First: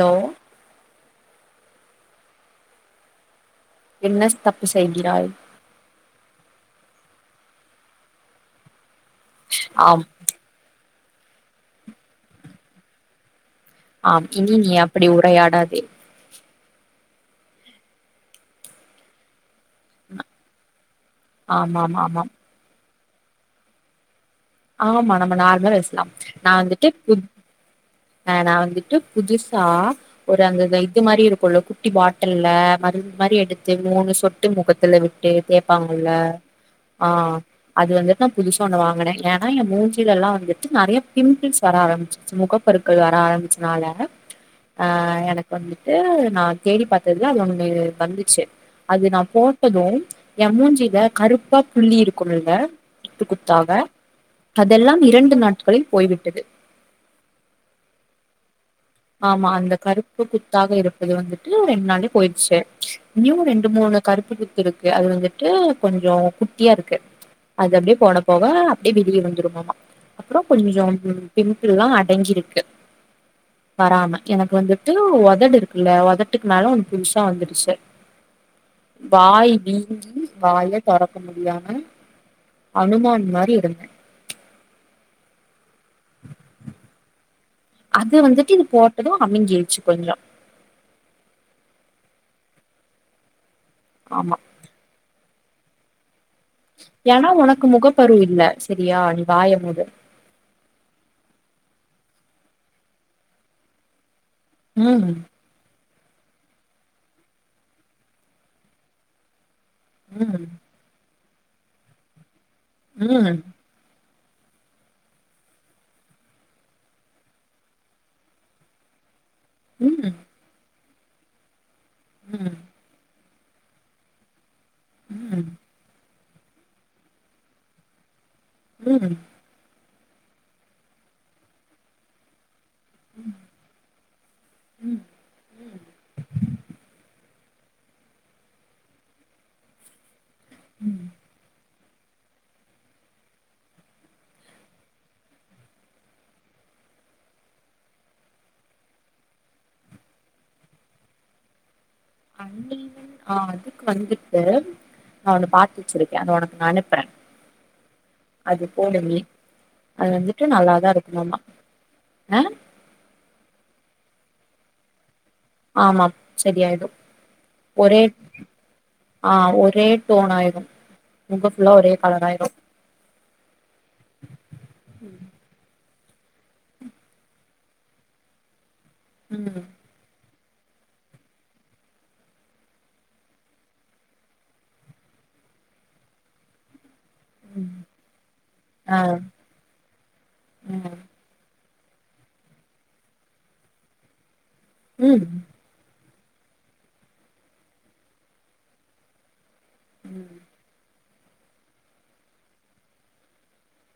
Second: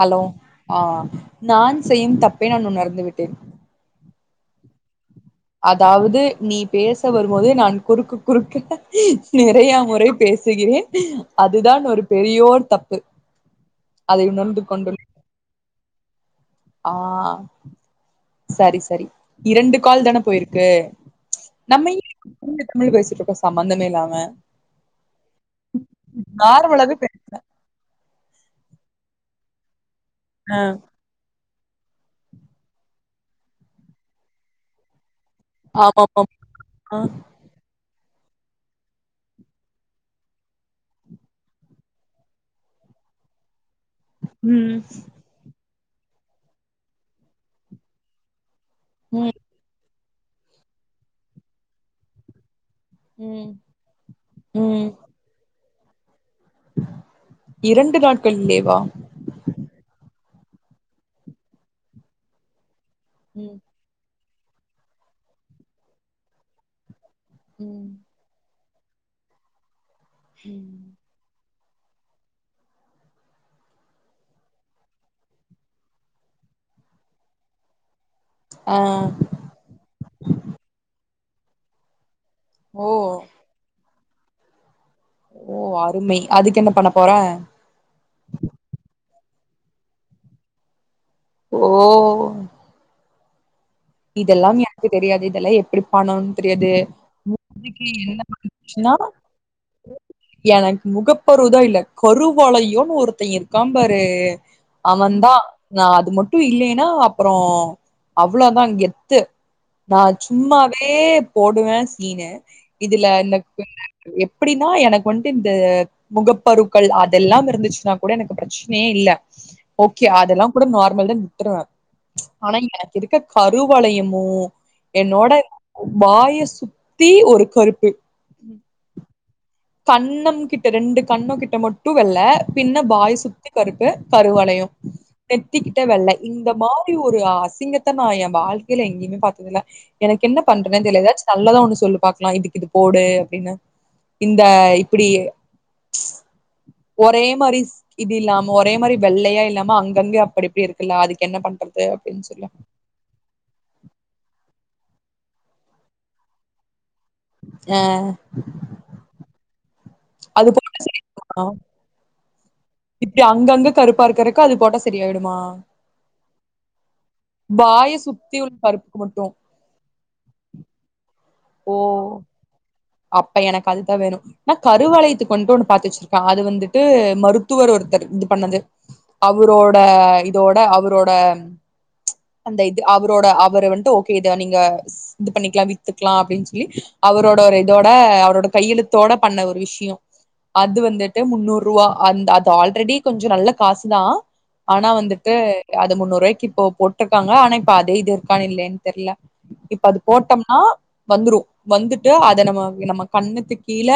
hello ஆ நான் செய்யும் தப்பே நான் உணர்ந்து விட்டே என்னஸ் தப்பு செய்கிறாய் அதாவுது நீ பேச வரும்போது நான் குறுக்கு குறுக்க நெறையா ஆம் முறை பேசுகிறேன் அதுதான் ஒரு பெரியோன் தப்பு அதை ஆம் இனி உணர்ந்து நீ கொண்டுள் அப்டி உரையாடாதே ஆ சரி சரி இரண்டு கால் தான போய்ருக்கு நம்ம ஆமாம் ஏ ஆமாம் [inaudible] தமிழ் பேசிட்ருக்கோ சம்பந்தமே இல்லாம ஆமா நம்ம நார்ம்ல பேஸ்லாம் நா வந்துட்டு நார்மலாவே கு பேசுறே அ நா வந்துட்டு புதுசா ஒரு ஆ அந்த இந்த இது மாறி இருக்குல்ல குட்டி பாட்டுல்ல மருந்து மாறி எடுத்து மூனு சொட்டு முகத்துல விட் டு தேப்பாங்கல்ல ஆமாமாம் ஆ அது வந்து நா புது ஒன்னு வாங்குனே ஏன்னா ஏ மூஞ்சிலெல்லா வந்துட்டு நெறையா பிம்பிள்ஸ் வர ஆரம்பிச்சிடுச்சு முகப் பொருட்கள் வர ஆரம்மிச் னால ம் அ எனக் வந்துட் ட்டு நா தேடி பாத்ததுல அது ஒன்னு வந்துச்சு அது நா ம் போட்டதும் ஏ மூஞ்சில கருப்பா புள்ளி இருக்குலங்க குத்து ம் குத்தாக ம் அதெல்லாம் இரண்டு நாட் களில் போய்விட்டது இரண்டு நாட்கள் லீவ்வா ஆமா அந்த கருப்பு குத்தாக இருப்பது வந்துட்டு ரெண்டு நாளே போயிடுச்சு ங்கயு ம் ரெண்டு மூணு கருப் [unintelligible] அது வந்துட்டு கொஞ்சோ குட்டியா இருக்கு அது ம் அப்படியே போடபோக [unintelligible] வந்துரும்மா அப்பறோ ம் கொஞ்சம் பிம்பில்லா அடங்கியிருக்கு வராம எனக்கு வந்துட்டு உதடு இருக்குல்ல உதட்டுக்கு மேல ஒன்னு புதுசா வந்துடுச்சு ஆ வாய் வீங்கி வாய தொறக் க்க முடியாம ஓ அனுமான் மாரியிருந்தே ஓ அருமை அதுக்கு என்ன பண்ண போற இதோ அமிங்கிருச்சு கொஞ்சோ ஓ ஆமா இதெல்லாம் எனக்கு தெரியாது இதெல்லா எப்புடி பன்னனுன் தெரியாது ஏன்னா உனக்கு மூஞ்சிக்கு முகப்பரு இல்ல என்னச்சுனா சரியா நீ வாய மூடு எனக்கு முகப்பருவு தா இல்ல கருவலையோன்னு ஒருத்த இருக்காம்பாரு ம் அவந்தா நா அது மட்டு இல்லேன்னா அப்றோ அவ்ளோ தா கெத்து நா ம் சும்மாவே போடுவே சீனு இதுல ம் இந்த [unintelligible] எப்படீன்னா எனக்கு வந்ட்டு இந்த முகப்பருக்கள் அதெல்லாம் இருந்துச்சுன்னா கூட எனக்கு ப்ரெச்சனையே இல்ல ஓகே ம் அதெல்லா கூட நார் மல் தா விட்டுருவே ச்ச ம் ஆனா எனக்கிருக்க கருவளையமு என்னோட ம் வாய சுத்தி ஒரு கருப்பு உம் கண்ணம் கிட்ட ரெண்டு கண்ணோ கிட்ட மட்டு வெல்ல பின்ன வாய் சுத்தி கருப்பு கருவலயோ நெத்திக்கிட்ட வெள்ள இந்த மாரி ஒரு அசி ங்கத்த நா எ வாழ்க்கேய்ல எங்கிமே பாத்ததில்ல எனக் என்ன பண்றதுன்னே தெர்ல எதாச்சு நல்ல தா ஒன்னு சொல்லு பாக்லா இதுக்கு இது போடு அப்டின்னு இந்த இப்புடி ச்ச ஒரே மாரி இது இல்லாம ஒரே மாரி வெள்ளையா இல்லாம அங்க அங்க அப்படி இப்டி இருக்குல்ல அதுக்கு என்ன பண்றது அப்டின்னு சொல்லு அன் ஈவன் அ அதுக்கு வந்துட்டு நா ஒன்னு பாத்து வெச்சுருக்கே அத உனக்கு நா அனுப்புற அது போடு நீ அது வந்துட்டு நல்லாதா இருக்குமாமா போட்டா அ இப்டி அங்கங்க கருப்பா இருக்கறக்கு அது போட்டா செரியாய்டு ஆமாம் செரி ஆயிடு வாய ஒரே சுத்தி உள்ள கருப்புக்கு மட்டு அ ஒரே டோனாயிறு முக ஃபுல்லா ஓ ஒரே கலராயிரு அப்ப எனக்கு அதுதா வேணு நா கருவலயத்க்கு வந்து ஒண்ணு பாத்து வெச் க அது வந்துட்டு மருத்துவர் ஒருத்தர் இது பண்ணது ம் அவுரோட இதோட அவுரோட ம் ச்ச அந்த இது அவுரோட அவுர வந்துட்டு ஓகே இத நீங்க சி இது பண்ணிக்லா வித்துக்லா அப்டின் சொல்லி அவரோட ஒரு ம் தோட அவரோட ஆ கையெழுத்தோட பண்ண ஒரு விஷ்யொ அது ம் வந்துட்டு முன்னூறு ருவா அந் அது ஆல்ரெடி கொஞ்சொ நல்ல காசுதா ஆனா ம் வந்துட்டு அது முன்னூறுவாய்க் கிப்போ போட்ருக்காங்ளா ஆனா இப்ப அதே இது இருக்கானு இல்லயான்னு தெர்ல இப்ப அது ம் போட்டம்னா வந்துரு வந்துட்டு அத நம்ம நம் நம்ம கண்ணுக்கு கீழ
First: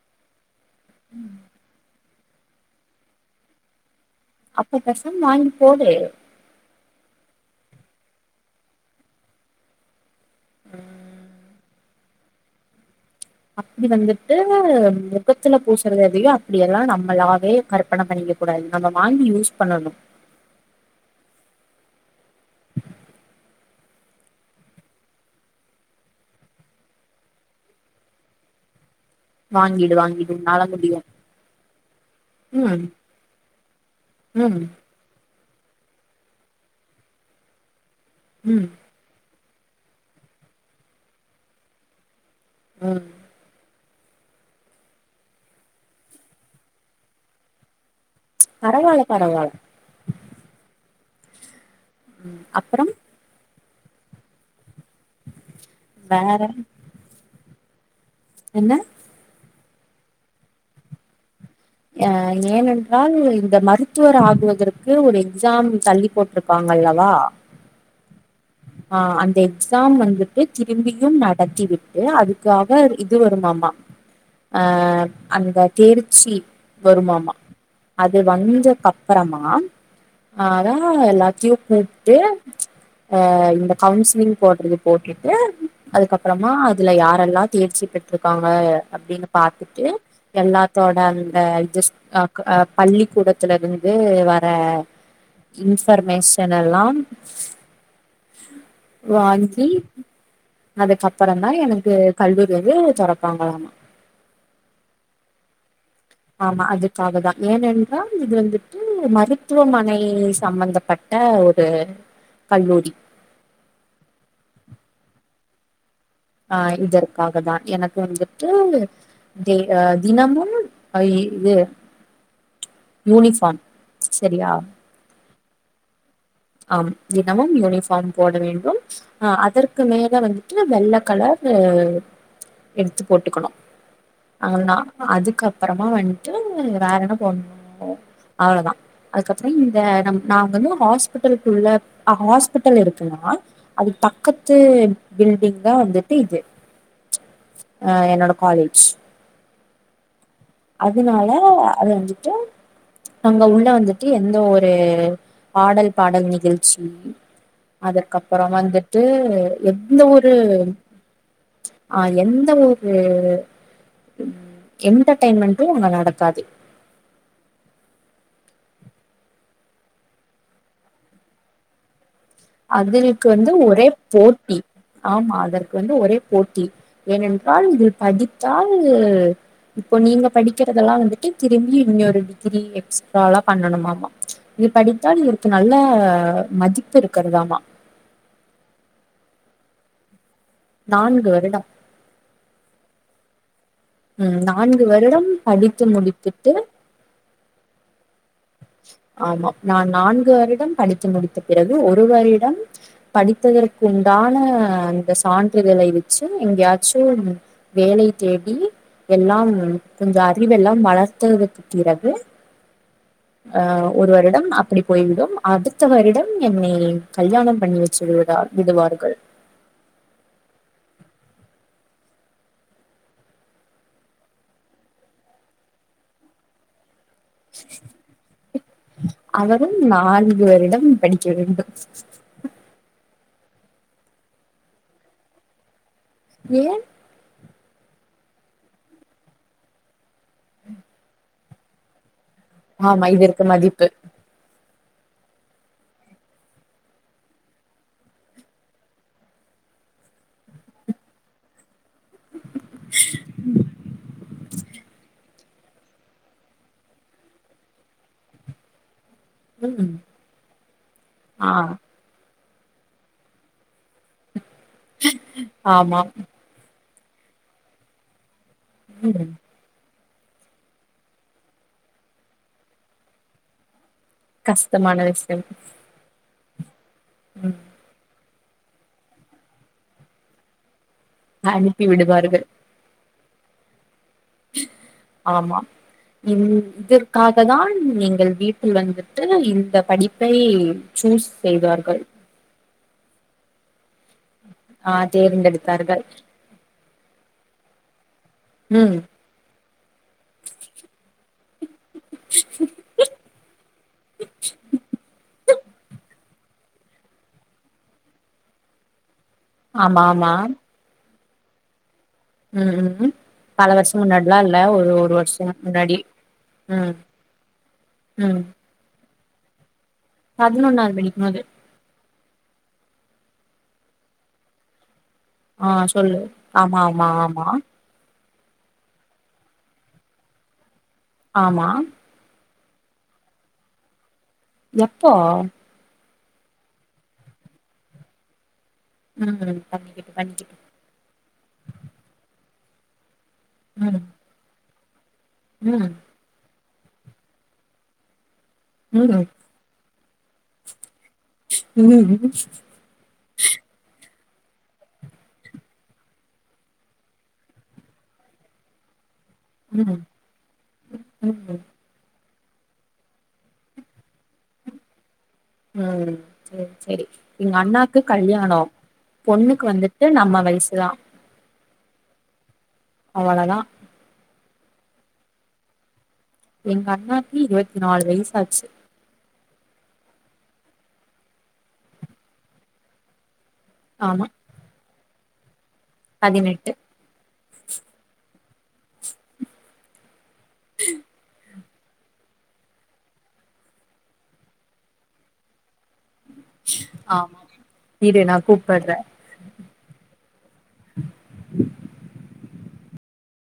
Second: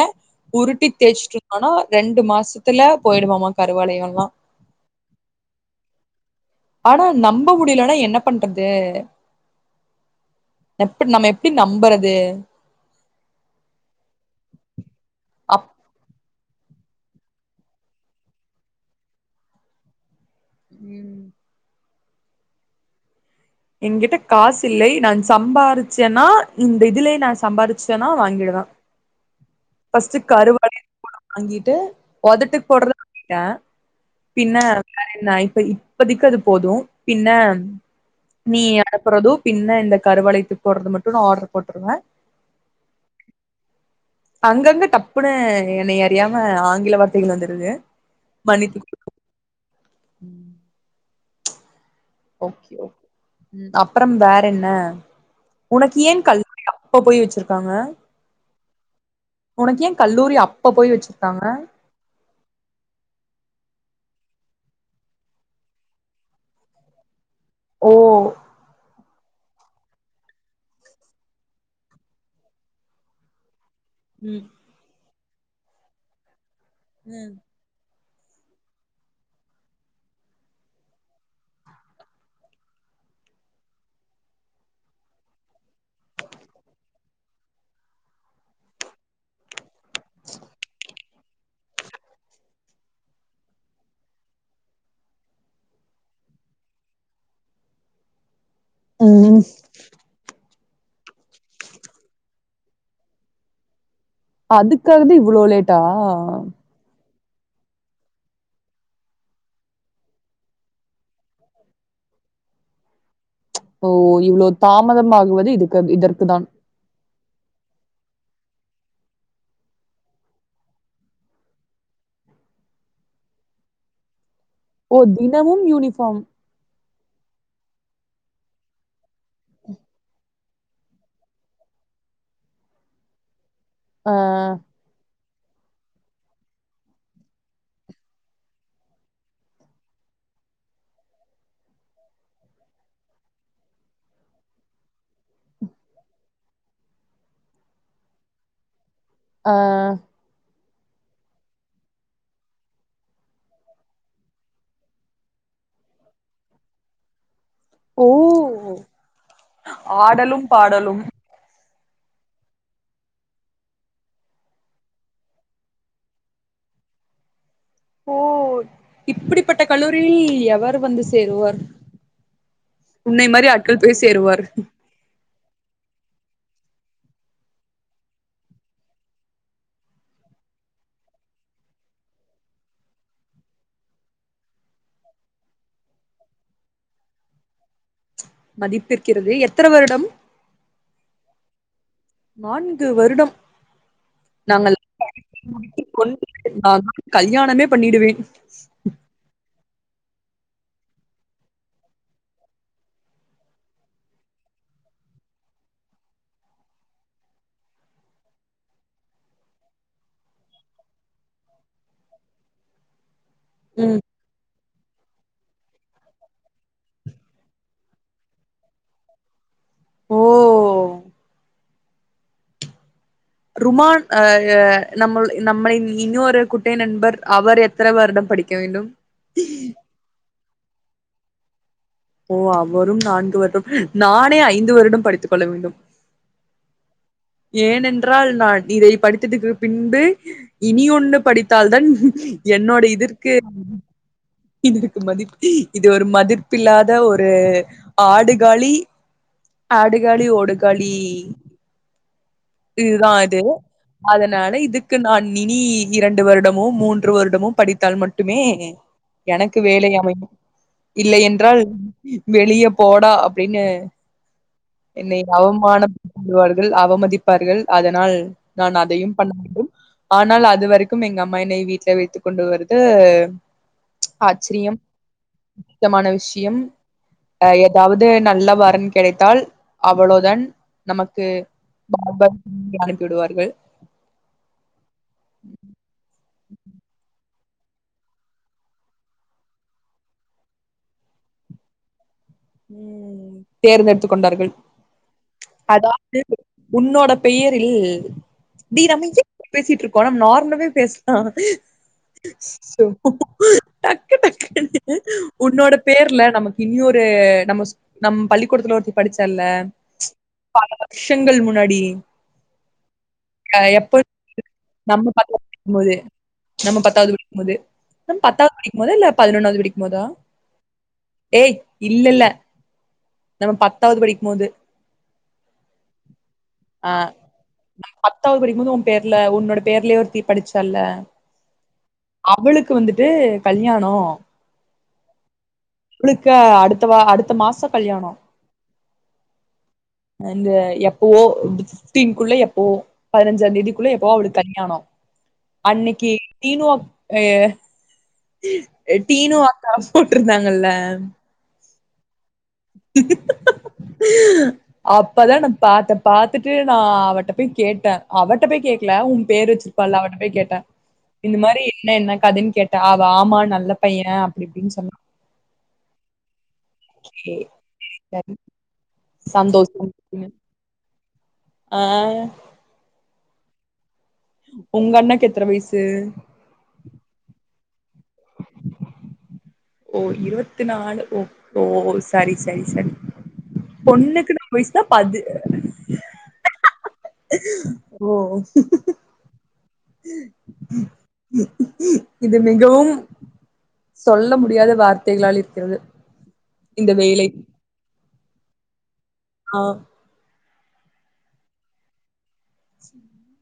உருட்டி தேச்சுட்டுருந்தொனா ரெண் டு மாசத்துல போயிடுமாமா கருவலயொல்லா அப்பொ பெசாம் வாங்கி போடு ஆனா நம்ப முடியலன்னா என்ன பண்றது எப்டி நம்ம எப்டி நம்புற து அப்டி வந்துட்டு மொகத்துல அப் பூசறததியா டியெல்லா நம்மளாவே கற்பன பண்ணிக்க கூடாது நம்ம வாங்கி யூஸ் பண்ணணு ம் எங்கிட்ட காசு இல்லை நான் சம்பாரிச்சேன்னா இந்த இதுலயே நா சம்பாரிச்சுட்டன்னா வாங்கிடுவ வாங்கிடு ஃபஸ்ட் வாங்கிடு உன்னால கருவளைய முடியு [inaudible] வாங்கிட்டு ஒதட்டுக் ம் போடுறத வாங்கிட்ட பின்ன ம் வேற என்ன இ இப்பதைக்கு அது போதும் பின்ன நீ ம் அனுப்பறது பின்ன இந்த கருவளையத்துக் போடுறது மட்டு நா ஆட்ரு போட்டுருவ உம் அங்கங்க டப்புன்னு என்னை அறியாம ஆங்கில வார்த்தைகள் வந்துருது மன்னித்து பராவல பராவல ம் உம் அப்பறம் உம் அப்பறம் வேற என்ன உனக்கு ஏன் வேற கல் [inaudible] அப்ப போய் வச்சிருக் க்காங்க என்ன உனக்கு ஏன் கல்லூரி அப்ப போய் வச்சிருக்காங்க அஹ் ஏனென்றால் இந்த மருத்துவர் ஆகவதற்கு ஒரு எக்ஸாம் தள்ளி போட்ருக்காங்கல்லவா ஓ ஆஹ் அந்த எக்ஸாம் வந்துட்டு திரும்பியும் நடத்தி விட்டு அதுக்காக இது வருமாமா ம் ஆஹ் அந்த தேர்ச்சி ம் வருமாமா அது வந்தக்கப்புறமா ஆனா எலத்தியும் கூப்பிட்டு அ இந்த கவுன்சிலிங் போடுறது போட்டுட்டு அதுக்கப்புறமா அதுல யாரெல்லாம் தேர்ச்சி பெற்றிருக்காங்க அப்படின்னு பா த்துட்டு எல்லாத்தோட அ பள்ளிக்கூடத்துல இருந்து வர இன்ஃபர்மேஷன் எல்லா ம் வாங்கி அதுக்கப்பறம தா எனக்கு கல்லூரி வந்து தறப்பாங்களாமா அதுக்காக தா இவ்வளோ லே ஆமா அதுக்காகதா ஏனென்றால் இது வந்துட்டு மருத்துவமனை சம்பந்தப்பட்ட ஒரு கல்லூரி ஓ இவ்வளோ தாமதம்மாகுவது இதுக்கு இதற்கு தான் ஆ இதற்காக தா எனக்கு வந்து தினமும் இது யூனிபார்ம் சரியா ஓ தினமும் யூனிஃபார்ம் ஆம் தினமும் யூனிஃபார்ம் போட வேண்டும் ஆ அதற்கு மேல வந்து வெள்ள கலர் எடுத்து போட்டுக்கணும் ஆ அவளோ தா அதுக்கு அதுக்கப்பறம் வந்துட்டு வேற என்ன போண்ணும் அவ்வளவுதா அதுக்கப்புறம் இந்தம நாங்க வந்து ஹ ஹாஸ்பிட்டல் குள்ள என்னோட காலேஜ் ஹாஸ்பிட்டல் இருக்குன்னா அது பக்கத்து பில்டிங் தா வந்துட்டு இது என்னோட காலேஜ் ஆ அதுனால அது வந்துட்டு அங்க உள்ள வந்துட்டு எந்த ஒரு ஆடல் பாடல் நிகழ்ச்சி ஓ அதுக்கப்புறம் வந்துட்டு எந்த ஒரு ஆடலும் பாடலும் ஆ எந்த ஒரு என்டர்டெயன்மெண்டும் அங்க நடக்காது ஓ இப்படிப்பட்ட கல்லூரி எவர் வந்து சேருவார் அதுக்கு உன்னை மாரி வந்து ஆட்கள் ஒரே போய் சேருவார் போட்டி ஆமா அதற்கு வந்து ஒரே போட்டி ஏனென்றால் இதில் படித்தால் இப்போ நீங்க படிக்கிறதெல்லாம் வந்துட்டு திரும்பி இன்னொரு டிகிரி எக்ஸ்ட்ரா எல்லா பண்ணணுமாமா இது படித்தால் இதுக்கு நல்ல மதிப்பு இருக்கு கிறதாமா மதிப்பிருக்கிறது எத்தன வருடம் நான்கு வருடம் நான்கு வருடம் ம் நம்மல் நான்கு வருடம் படித்து கொண் முடித்து கல்யாணமே பண்ணிடுவேன் ஆமா நான் நான்கு வருடம் படித்து முடித்த பிறகு ஒரு வருடம் படித்ததற்கு உண்டான அந்த சான்றிதழை வச்சு எங்கயாச்சும் வேலை தேடி எல்லாம் கொஞ்சம் அறிவெல்லாம் வளர்த்ததுக்கு பிறகு ஆ ம் ஒரு வருடம் அப்படி போய்விடும் அடுத்த வருடம் என்னை கல்யாணம் பண்ணி வச்சிர விடுவார்கள் ஓ ருமான் அ நம்ம நம்மளின் இன்னொரு குட்டய நண்பர் அவர் எத்தனை வருடம் படிக்க வேண்டும் இவரிடம் படிக்க வேண்டும் ஓ அவரும் நான்கு வரு நானே ஐந்து வருடம் படித்துக் கொள்ள வேண்டும் ஏன் ஏனென்றால் நான் இதை படித்ததுக்கு பின்பு இனி ஒண்ணு படித் தால் தான் ஆமா இது இவருக்கு மதிப்பு இதுக்கு மதிப்பு இது ஒரு மதிப்பு இல்லாத ஒரு ஆடுகாலி ஆடுகாலி ஓடுகாலி இதுதான் அது அதனால இதுக்கு நான் இனி இரண்டு வருடமும் மூன்று வருடமும் படித்தால் மட்டுமே எனக்கு வேலை ம் அமையும் இல்லை ஆ என்றால் வெளியே போடா அப்டின்னு என்னை ஆமா அவமானம்படுத்திவிடுவார்கள் அவமதி ப்பார்கள் அதனால் நான் அதையும் பண்ண ம் வேண்டும் ஆனால் அது வரைக்கும் எங்க அம்மா என்னை வீட்ல வைத்துக் கொண்டு வருது ஆச்சரியம் கஷ்டமான விஷயம் முக்கயமான விஷ் முக்கியம் அ ம் ஏதாவது நல்ல வரன் கிடைத்தால் அவ்வளோதான் நமக்கு அனுப்பி விடுவார்கள் [unintelligible] விடுவார்கள் ஆமாம் இ இதற்காக அதுதான் நீங்கள் வீட்டில் வந்துட்டு இந்த படிப்பை சூஸ் செய்தார்கள் ம் தேர்ந்தெடு த்து கொண்டார்கள் ஆ தேர்ந்தெடுத்தார்கள் அதாவது உன்னோட பெயர் ப்பில் தீ ம் நம்ம ஏன் இப் பேசிட்டுருக்கோ நம்ம நார்மலாவே பேசலா அச்சச்சோ டக்கு டக்குன்னு உன்னோட பேர்ல நமக்கு இனியொரு நம்ம ஸ் நம் பள்ளிக்கூடத்துல ஒருத்தி படிச்சா ல்ல ஆமா ச் ஆமா பெண்கள் முன்னாடி ம் ம் அ பல எப்பொ வருஷம் முன்னாடிலா இல்ல ஒரு நம்ம ஒரு வருஷம் [unintelligible] போது முன்னாடி நம்ம ம் பத்தாவது படிக்கும்போது நம்ம ம் பத்தாவது படிக்கும்போதா இல்ல பதினொன்னாவது படிக் போதா பதினொன்னாவது படிக்கும்போது ஏய் இல்லல்ல நம்ம பத்தாவது படிக்ம்போது ஆஹ் சொல்லு ஆமா ஆமா ஆமா பத்தாவ்து படிக்கும்போது ஓ பேர்ல ஒன்னோட பேர்லயே ஒருத்தி படிச்சால ஆமா அவளுக்கு வந்துட்டு கல்யாணோ எப்போ அவளுக்கா அடுத்த வா அடுத்த மாசொ கல்யாணோ ம் பண்ணிக்கிட்டு இந்த பண்ணிக்கிட்டு எப்பவோ பிஃப்டீன்குள்ள எப் ஓ பதினஞ்சா தேதிக்குள ம் எப்பொவோ அவளுக்கு கல்யாணோ ம் அன்னைக்கி டீனு அப் அய ம் டீனூ அக்கா போட்ருந்தாங்கல்ல [unintelligible] அப்பதா நா பாத்த பாத்துட்டு நா அவட்ட போய் கேட்டே அவட்ட போய் கேக்கல உ பேரு வச்சிருப்பாள ம் அவட்டபெய் கேட்டேன் இந்த ம் மாரி என்ன என்ன கதைன் கேட்டா அவ ஆமா நல்ல பைய அப்டி இப்டின் சொன்னா ம் சேர் செரி சரி எங்க அண்ணாக்கு கல்யாணோ பொண்ணுக்கு சந்தோஷம் வந்துட்டு அப்டின்னு நம்ம வயசுதா ஆ அவ்வளொதா உங்க அண்ணாக்கு எத்தன வயசு எங்க அண்ணாக்கு இருவத் தி நாலு வயசாச்சு ஓ இருவத்தி நாலு ஒ ஓ சரி சரி சரி ஆமா பொண்ணுக்கு நம்வய்ஸ் த பது பதினெட்டு ஓ ம் ம் இது மிகவு ஆமா இரு நா கூப்பட்ற ஆ [inaudible] [inaudible]